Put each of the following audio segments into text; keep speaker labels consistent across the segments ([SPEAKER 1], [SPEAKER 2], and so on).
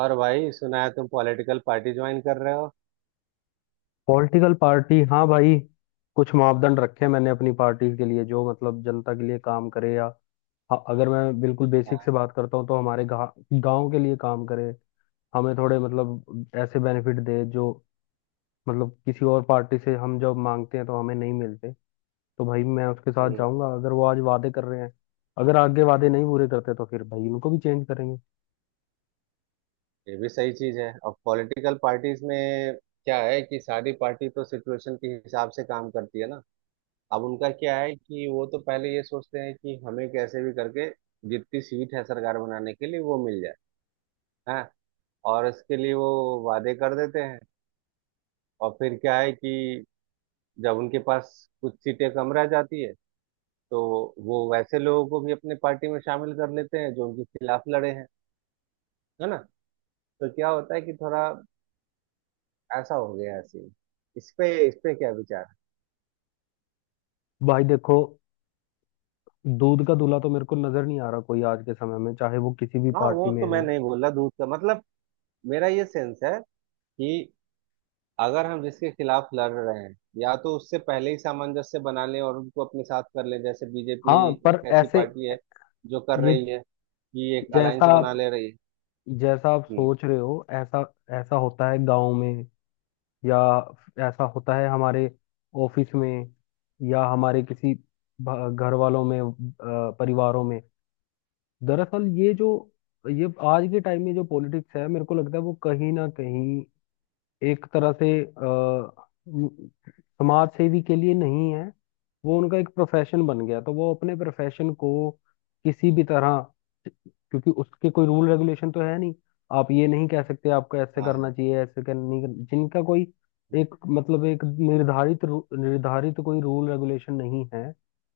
[SPEAKER 1] और भाई सुना है तुम पॉलिटिकल पार्टी ज्वाइन कर रहे हो?
[SPEAKER 2] पॉलिटिकल पार्टी, हाँ भाई। कुछ मापदंड रखे हैं मैंने अपनी पार्टी के लिए, जो मतलब जनता के लिए काम करे या हाँ, अगर मैं बिल्कुल बेसिक से
[SPEAKER 1] हाँ।
[SPEAKER 2] बात करता हूँ तो हमारे गांव के लिए काम करे, हमें थोड़े मतलब ऐसे बेनिफिट दे जो मतलब किसी और पार्टी से हम जब मांगते हैं तो हमें नहीं मिलते। तो भाई मैं उसके साथ
[SPEAKER 1] हम्म।
[SPEAKER 2] जाऊंगा अगर वो आज वादे कर रहे हैं। अगर आगे वादे नहीं पूरे करते तो फिर भाई उनको भी चेंज करेंगे।
[SPEAKER 1] ये भी सही चीज है और पॉलिटिकल पार्टीज में क्या है कि सारी पार्टी तो सिचुएशन के हिसाब से काम करती है ना। अब उनका क्या है कि वो तो पहले ये सोचते हैं कि हमें कैसे भी करके जितनी सीट है सरकार बनाने के लिए वो मिल जाए। हाँ। और इसके लिए वो वादे कर देते हैं। और फिर क्या है कि जब उनके पास कुछ सीटें कम रह जाती है तो वो वैसे लोगों को भी अपने पार्टी में शामिल कर लेते हैं जो उनके खिलाफ लड़े हैं, है ना। तो क्या होता है कि थोड़ा ऐसा हो गया ऐसे ही। इस पे क्या विचार है?
[SPEAKER 2] भाई देखो, दूध का दूल्हा तो मेरे को नजर नहीं आ रहा कोई आज के समय में, चाहे वो किसी भी
[SPEAKER 1] हाँ,
[SPEAKER 2] पार्टी
[SPEAKER 1] वो
[SPEAKER 2] में
[SPEAKER 1] तो मैं
[SPEAKER 2] है।
[SPEAKER 1] नहीं बोल रहा, दूध का मतलब मेरा ये सेंस है कि अगर हम जिसके खिलाफ लड़ रहे हैं या तो उससे पहले ही सामंजस्य बना लें और उनको अपने साथ कर लें। जैसे बीजेपी
[SPEAKER 2] हाँ पर
[SPEAKER 1] एक ऐसी
[SPEAKER 2] ऐसे,
[SPEAKER 1] पार्टी है जो कर
[SPEAKER 2] ये
[SPEAKER 1] रही है कि एक
[SPEAKER 2] जैसा
[SPEAKER 1] अलायंस बना
[SPEAKER 2] आप
[SPEAKER 1] ले रही है।
[SPEAKER 2] जैसा आप
[SPEAKER 1] हम्म।
[SPEAKER 2] सोच रहे हो, ऐसा ऐसा होता है गांव में, या ऐसा होता है हमारे ऑफिस में, या हमारे किसी घर वालों में, परिवारों में। दरअसल ये आज के टाइम में जो पॉलिटिक्स है, मेरे को लगता है वो कहीं ना कहीं एक तरह से समाज सेवी के लिए नहीं है। वो उनका एक प्रोफेशन बन गया, तो वो अपने प्रोफेशन को किसी भी तरह, क्योंकि उसके कोई रूल रेगुलेशन तो है नहीं। आप ये नहीं कह सकते आपको ऐसे
[SPEAKER 1] हाँ
[SPEAKER 2] करना
[SPEAKER 1] हाँ।
[SPEAKER 2] चाहिए, ऐसे कर नहीं कर- जिनका कोई
[SPEAKER 1] हम्म।
[SPEAKER 2] एक मतलब एक निर्धारित निर्धारित कोई रूल रेगुलेशन नहीं है,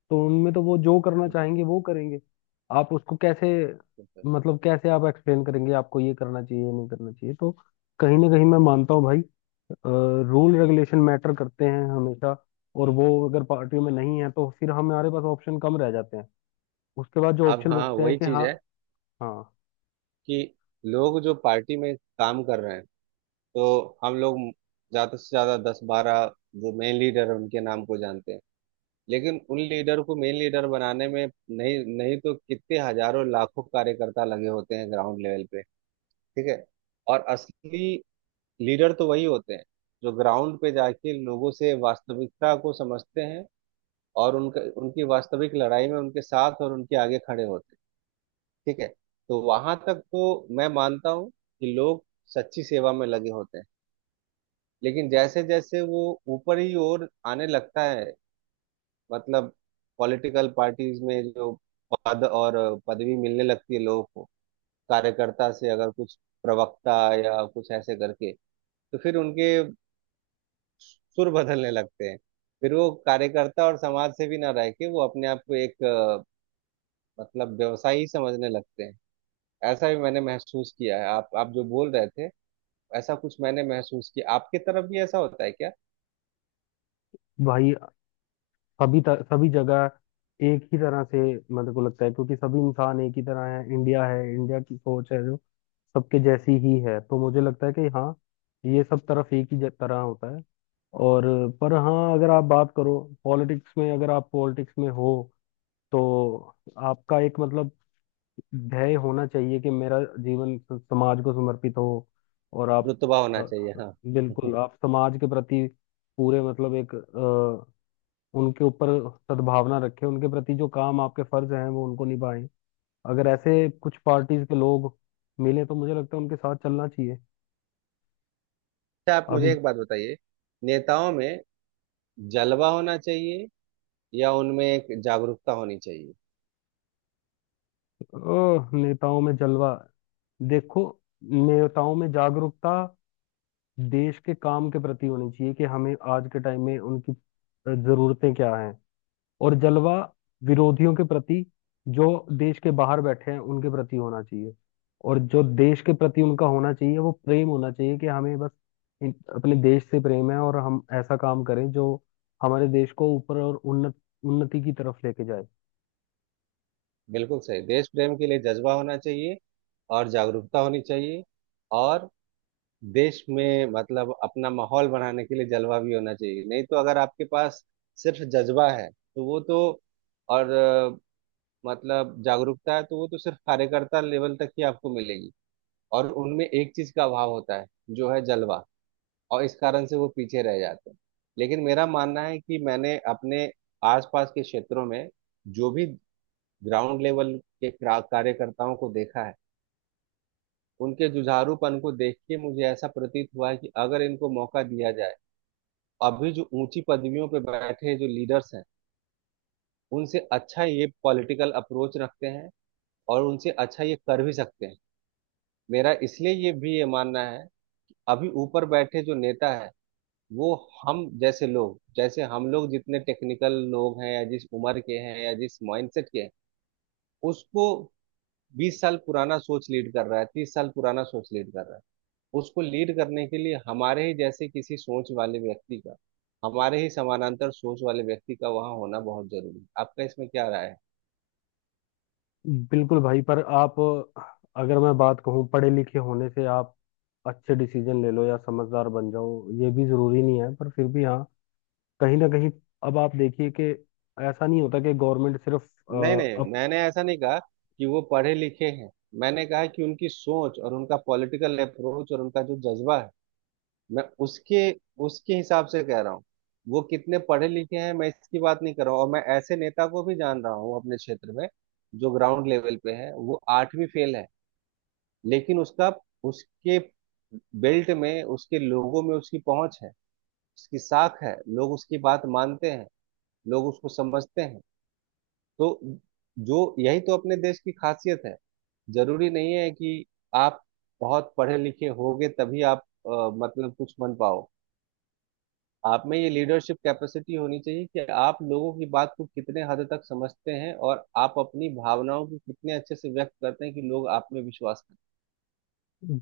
[SPEAKER 2] तो उनमें तो वो जो करना
[SPEAKER 1] हम्म।
[SPEAKER 2] चाहेंगे वो करेंगे। आप उसको कैसे,
[SPEAKER 1] हम्म।
[SPEAKER 2] मतलब कैसे आप एक्सप्लेन करेंगे आपको ये करना चाहिए ये नहीं करना चाहिए। तो कहीं ना कहीं मैं मानता हूँ भाई, रूल रेगुलेशन मैटर करते हैं हमेशा, और वो अगर पार्टियों में नहीं है तो फिर हमारे पास ऑप्शन कम रह जाते हैं। उसके बाद जो
[SPEAKER 1] अब
[SPEAKER 2] ऑप्शन
[SPEAKER 1] हाँ
[SPEAKER 2] बचते हैं
[SPEAKER 1] वही
[SPEAKER 2] कि
[SPEAKER 1] चीज
[SPEAKER 2] हाँ।
[SPEAKER 1] है
[SPEAKER 2] हाँ
[SPEAKER 1] कि लोग जो पार्टी में काम कर रहे हैं तो हम लोग ज्यादा से ज्यादा 10-12 जो मेन लीडर है उनके नाम को जानते हैं। लेकिन उन लीडर को मेन लीडर बनाने में नहीं नहीं तो कितने हजारों लाखों कार्यकर्ता लगे होते हैं ग्राउंड लेवल पे। ठीक है। और असली लीडर तो वही होते हैं जो ग्राउंड पे जाके लोगों से वास्तविकता को समझते हैं और उनका, उनकी वास्तविक लड़ाई में उनके साथ और उनके आगे खड़े होते हैं। ठीक है। तो वहां तक तो मैं मानता हूँ कि लोग सच्ची सेवा में लगे होते हैं। लेकिन जैसे जैसे वो ऊपर ही ओर आने लगता है, मतलब पॉलिटिकल पार्टीज में जो पद और पदवी मिलने लगती है लोगों को, कार्यकर्ता से अगर कुछ प्रवक्ता या कुछ ऐसे करके, तो फिर उनके सुर बदलने लगते हैं। फिर वो कार्यकर्ता और समाज से भी ना रह के वो अपने आप को एक मतलब व्यवसायी समझने लगते हैं। ऐसा भी मैंने महसूस किया है। आप जो बोल रहे थे ऐसा कुछ मैंने महसूस किया। आपकी तरफ भी ऐसा होता है क्या?
[SPEAKER 2] भाई, सभी जगह एक ही तरह से मेरे को लगता है, क्योंकि सभी इंसान एक ही तरह है। इंडिया है, इंडिया की सोच है जो सबके जैसी ही है, तो मुझे लगता है कि हाँ, ये सब तरफ एक ही तरह होता है। और पर हाँ, अगर आप बात करो, पॉलिटिक्स में अगर आप पॉलिटिक्स में हो, तो आपका एक मतलब ध्येय होना चाहिए कि मेरा जीवन समाज को समर्पित हो, और आप
[SPEAKER 1] रुतबा होना
[SPEAKER 2] अ,
[SPEAKER 1] चाहिए, हाँ।
[SPEAKER 2] बिल्कुल आप समाज के प्रति पूरे मतलब एक उनके ऊपर सद्भावना रखें, उनके प्रति जो काम आपके फर्ज हैं वो उनको निभाएं। अगर ऐसे कुछ पार्टीज के लोग मिले तो मुझे लगता है उनके साथ चलना चाहिए।
[SPEAKER 1] अच्छा आप मुझे
[SPEAKER 2] अभी।
[SPEAKER 1] एक बात बताइए, नेताओं में जलवा होना चाहिए या उनमें एक जागरूकता होनी चाहिए?
[SPEAKER 2] नेताओं में जलवा, देखो, नेताओं में जागरूकता देश के काम के प्रति होनी चाहिए कि हमें आज के टाइम में उनकी जरूरतें क्या हैं, और जलवा विरोधियों के प्रति, जो देश के बाहर बैठे हैं उनके प्रति होना चाहिए। और जो देश के प्रति उनका होना चाहिए वो प्रेम होना चाहिए, कि हमें बस अपने देश से प्रेम है, और हम ऐसा काम करें जो हमारे देश को ऊपर और उन्नत, उन्नति की तरफ लेके जाए।
[SPEAKER 1] बिल्कुल सही। देश प्रेम के लिए जज्बा होना चाहिए और जागरूकता होनी चाहिए, और देश में मतलब अपना माहौल बनाने के लिए जलवा भी होना चाहिए। नहीं तो अगर आपके पास सिर्फ जज्बा है तो वो तो, और मतलब जागरूकता है तो वो तो सिर्फ कार्यकर्ता लेवल तक ही आपको मिलेगी। और उनमें एक चीज का अभाव होता है जो है जलवा, और इस कारण से वो पीछे रह जाते हैं। लेकिन मेरा मानना है कि मैंने अपने आसपास के क्षेत्रों में जो भी ग्राउंड लेवल के कार्यकर्ताओं को देखा है, उनके जुझारूपन को देख के मुझे ऐसा प्रतीत हुआ है कि अगर इनको मौका दिया जाए, अभी जो ऊंची पदवियों पर बैठे जो लीडर्स हैं उनसे अच्छा ये पॉलिटिकल अप्रोच रखते हैं और उनसे अच्छा ये कर भी सकते हैं। मेरा इसलिए ये भी ये मानना है, अभी ऊपर बैठे जो नेता है वो हम जैसे लोग, जैसे हम लोग जितने टेक्निकल लोग हैं या जिस उम्र के हैं या जिस माइंडसेट के हैं, उसको 20 साल पुराना सोच लीड कर रहा है, 30 साल पुराना सोच लीड कर रहा है। उसको लीड करने के लिए हमारे ही जैसे किसी सोच वाले व्यक्ति का, हमारे ही समानांतर सोच वाले व्यक्ति का वहाँ होना बहुत जरूरी है। आपका इसमें क्या राय है?
[SPEAKER 2] बिल्कुल भाई, पर आप, अगर मैं बात कहूँ, पढ़े लिखे होने से आप अच्छे डिसीजन ले लो या समझदार बन जाओ, ये भी जरूरी नहीं है, पर फिर भी हाँ, कहीं ना कहीं अब आप देखिए कि ऐसा नहीं होता कि गवर्नमेंट सिर्फ
[SPEAKER 1] नहीं नहीं,
[SPEAKER 2] अब।
[SPEAKER 1] मैंने ऐसा नहीं कहा कि वो पढ़े लिखे हैं। मैंने कहा कि उनकी सोच और उनका पॉलिटिकल अप्रोच और उनका जो जज्बा है, मैं उसके उसके हिसाब से कह रहा हूँ। वो कितने पढ़े लिखे हैं मैं इसकी बात नहीं कर रहा हूँ। और मैं ऐसे नेता को भी जान रहा हूँ अपने क्षेत्र में जो ग्राउंड लेवल पे है, वो 8वीं फेल है। लेकिन उसका, उसके बेल्ट में, उसके लोगों में उसकी पहुंच है, उसकी साख है, लोग उसकी बात मानते हैं, लोग उसको समझते हैं। तो जो यही तो अपने देश की खासियत है। जरूरी नहीं है कि आप बहुत पढ़े लिखे होगे तभी आप मतलब कुछ बन पाओ। आप में ये लीडरशिप कैपेसिटी होनी चाहिए कि आप लोगों की बात को कितने हद तक समझते हैं और आप अपनी भावनाओं को कितने अच्छे से व्यक्त करते हैं कि लोग आप में विश्वास करें।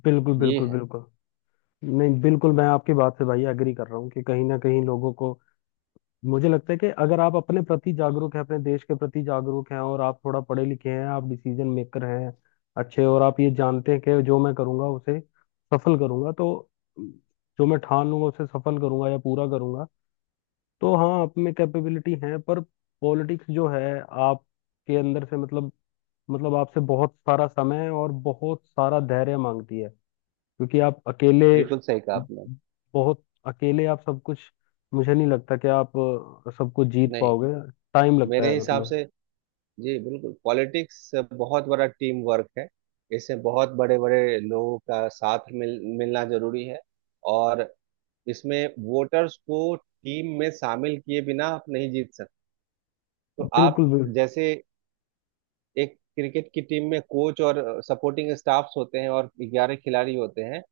[SPEAKER 2] बिल्कुल
[SPEAKER 1] ये
[SPEAKER 2] बिल्कुल
[SPEAKER 1] है।
[SPEAKER 2] बिल्कुल। नहीं, बिल्कुल मैं आपकी बात से भाई एग्री कर रहा हूँ कि कहीं ना कहीं लोगों को, मुझे लगता है कि अगर आप अपने प्रति जागरूक हैं, अपने देश के प्रति जागरूक हैं, और आप थोड़ा पढ़े लिखे हैं, आप डिसीजन मेकर हैं अच्छे, और आप ये जानते हैं कि जो मैं करूँगा उसे सफल करूँगा, तो जो मैं ठान लूंगा उसे सफल करूंगा या पूरा करूंगा, तो हाँ, आप में कैपेबिलिटी है। पर पॉलिटिक्स जो है आपके अंदर से मतलब, मतलब आपसे बहुत सारा समय और बहुत सारा धैर्य मांगती है, क्योंकि आप अकेले,
[SPEAKER 1] बिल्कुल सही कहा आपने।
[SPEAKER 2] बहुत अकेले आप सब कुछ, मुझे नहीं लगता कि आप सब कुछ जीत
[SPEAKER 1] नहीं,
[SPEAKER 2] पाओगे। टाइम लगता
[SPEAKER 1] मेरे
[SPEAKER 2] है
[SPEAKER 1] हिसाब
[SPEAKER 2] मतलब।
[SPEAKER 1] से जी, बिल्कुल पॉलिटिक्स बहुत बड़ा टीम वर्क है। इसमें बहुत बड़े बड़े लोगों का साथ मिलना जरूरी है, और इसमें वोटर्स को टीम में शामिल किए बिना आप नहीं जीत सकते। तो आप,
[SPEAKER 2] बिल्कुल भी।
[SPEAKER 1] जैसे एक क्रिकेट की टीम में कोच और सपोर्टिंग स्टाफ्स होते हैं और 11 खिलाड़ी होते हैं,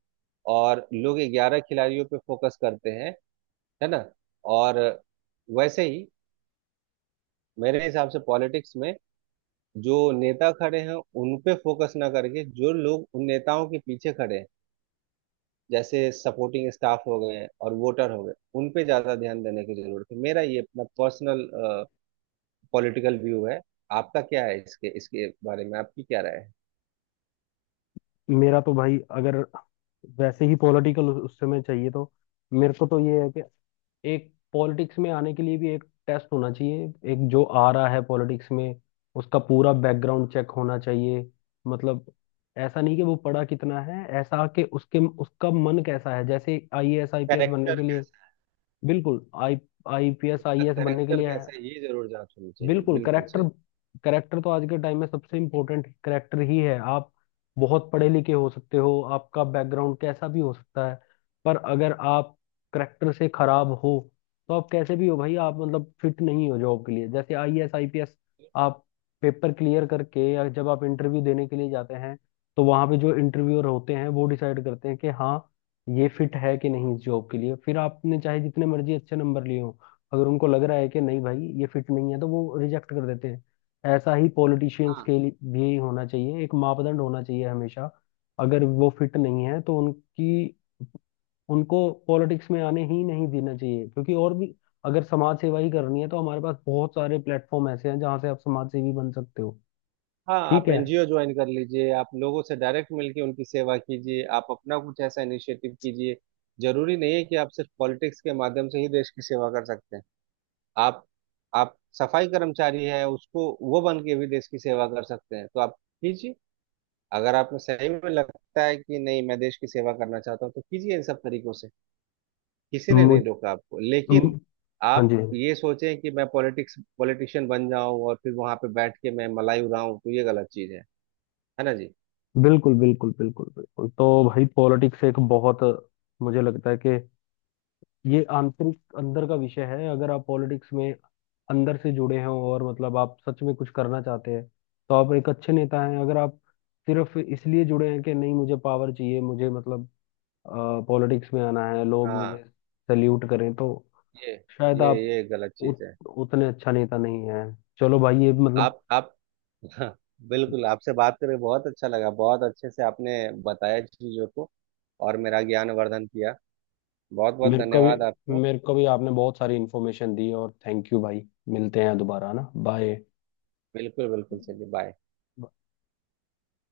[SPEAKER 1] और लोग 11 खिलाड़ियों पे फोकस करते हैं, है ना। और वैसे ही मेरे हिसाब से पॉलिटिक्स में जो नेता खड़े हैं उन पे फोकस ना करके जो लोग उन नेताओं के पीछे खड़े हैं, जैसे सपोर्टिंग स्टाफ हो गए और वोटर हो गए, उन पे ज्यादा ध्यान देने की जरूरत है। मेरा ये अपना पर्सनल पॉलिटिकल व्यू है। आपका क्या है इसके इसके बारे में? आपकी क्या राय है?
[SPEAKER 2] मेरा तो भाई, अगर वैसे ही पॉलिटिकल उस समय चाहिए, तो मेरे को तो ये है कि एक पॉलिटिक्स में आने के लिए भी एक टेस्ट होना चाहिए। एक जो आ रहा है पॉलिटिक्स में, उसका पूरा बैकग्राउंड चेक होना चाहिए। मतलब, ऐसा नहीं कि वो पढ़ा कितना है, ऐसा कि उसके उसका मन कैसा है, जैसे आईएएस आईपीएस बनने
[SPEAKER 1] करेक्टर।
[SPEAKER 2] के लिए। बिल्कुल, आई आईपीएस
[SPEAKER 1] उसका
[SPEAKER 2] आईएएस बनने के
[SPEAKER 1] करेक्टर
[SPEAKER 2] लिए आया
[SPEAKER 1] कैसा
[SPEAKER 2] है।
[SPEAKER 1] है ये जरूर जांच होनी चाहिए,
[SPEAKER 2] बिल्कुल
[SPEAKER 1] बिल्कुल
[SPEAKER 2] करेक्टर,
[SPEAKER 1] सही।
[SPEAKER 2] करेक्टर तो आज के टाइम में सबसे इम्पोर्टेंट करेक्टर ही है। आप बहुत पढ़े लिखे हो सकते हो, आपका बैकग्राउंड कैसा भी हो सकता है, पर अगर आप करेक्टर से खराब हो, तो आप कैसे भी हो भाई, आप मतलब फिट नहीं हो जॉब के लिए, जैसे आईएएस आईपीएस। आप पेपर क्लियर करके या जब आप इंटरव्यू देने के लिए जाते हैं, तो वहां पे जो इंटरव्यूअर होते हैं वो डिसाइड करते हैं कि हाँ, ये फिट है कि नहीं इस जॉब के लिए, फिर आपने चाहे जितने मर्जी अच्छे नंबर लिए हो, अगर उनको लग रहा है कि नहीं भाई ये फिट नहीं है, तो वो रिजेक्ट कर देते हैं। ऐसा ही पॉलिटिशियंस
[SPEAKER 1] हाँ।
[SPEAKER 2] के लिए भी होना चाहिए, एक मापदंड होना चाहिए हमेशा। अगर वो फिट नहीं है, तो उनकी उनको पॉलिटिक्स में आने ही नहीं देना चाहिए, क्योंकि और भी अगर समाज सेवा ही करनी है तो हमारे पास बहुत सारे प्लेटफॉर्म ऐसे हैं जहाँ से आप समाज सेवी बन सकते हो।
[SPEAKER 1] हाँ,
[SPEAKER 2] ठीक
[SPEAKER 1] आप
[SPEAKER 2] है।
[SPEAKER 1] एनजीओ ज्वाइन कर लीजिए, आप लोगों से डायरेक्ट मिलके उनकी सेवा कीजिए, आप अपना कुछ ऐसा इनिशिएटिव कीजिए। जरूरी नहीं है कि आप सिर्फ पॉलिटिक्स के माध्यम से ही देश की सेवा कर सकते हैं। आप आप सफाई कर्मचारी है, उसको वो बन के भी देश की सेवा कर सकते हैं, तो आप कीजिए। अगर आपको सही में लगता है कि नहीं मैं देश की सेवा करना चाहता हूँ तो कीजिए इन सब तरीकों से, किसी ने
[SPEAKER 2] मुझ
[SPEAKER 1] नहीं रोका आपको। लेकिन
[SPEAKER 2] म- हाँ
[SPEAKER 1] आप
[SPEAKER 2] जी।
[SPEAKER 1] ये सोचें कि मैं पॉलिटिक्स, पॉलिटिशियन बन जाऊं और फिर वहां पे बैठ के मैं मलाई उड़ाऊं, तो ये गलत चीज है ना जी।
[SPEAKER 2] बिल्कुल बिल्कुल बिल्कुल बिल्कुल। तो भाई पॉलिटिक्स एक बहुत, मुझे लगता है कि ये आंतरिक अंदर का विषय है। अगर आप पॉलिटिक्स में अंदर से जुड़े हों, और मतलब आप सच में कुछ करना चाहते हैं, तो आप एक अच्छे नेता हैं। अगर आप सिर्फ इसलिए जुड़े हैं कि नहीं, मुझे पावर चाहिए, मुझे मतलब पॉलिटिक्स में आना है, लोग मुझे
[SPEAKER 1] हाँ।
[SPEAKER 2] सल्यूट करें, तो
[SPEAKER 1] ये
[SPEAKER 2] शायद
[SPEAKER 1] ये
[SPEAKER 2] आप
[SPEAKER 1] ये गलत चीज
[SPEAKER 2] उत,
[SPEAKER 1] है।
[SPEAKER 2] उतने अच्छा नेता नहीं है। चलो भाई ये मतलब,
[SPEAKER 1] आप हाँ, बिल्कुल। आपसे बात करके बहुत अच्छा लगा, बहुत अच्छे से आपने बताया चीजों को और मेरा ज्ञान वर्धन किया। बहुत बहुत
[SPEAKER 2] मेरे को भी
[SPEAKER 1] धन्यवाद आपको।
[SPEAKER 2] मेरे को भी आपने बहुत सारी इन्फॉर्मेशन दी, और थैंक यू भाई। मिलते हैं दोबारा ना, बाय।
[SPEAKER 1] बिल्कुल बिल्कुल, चलिए बाय।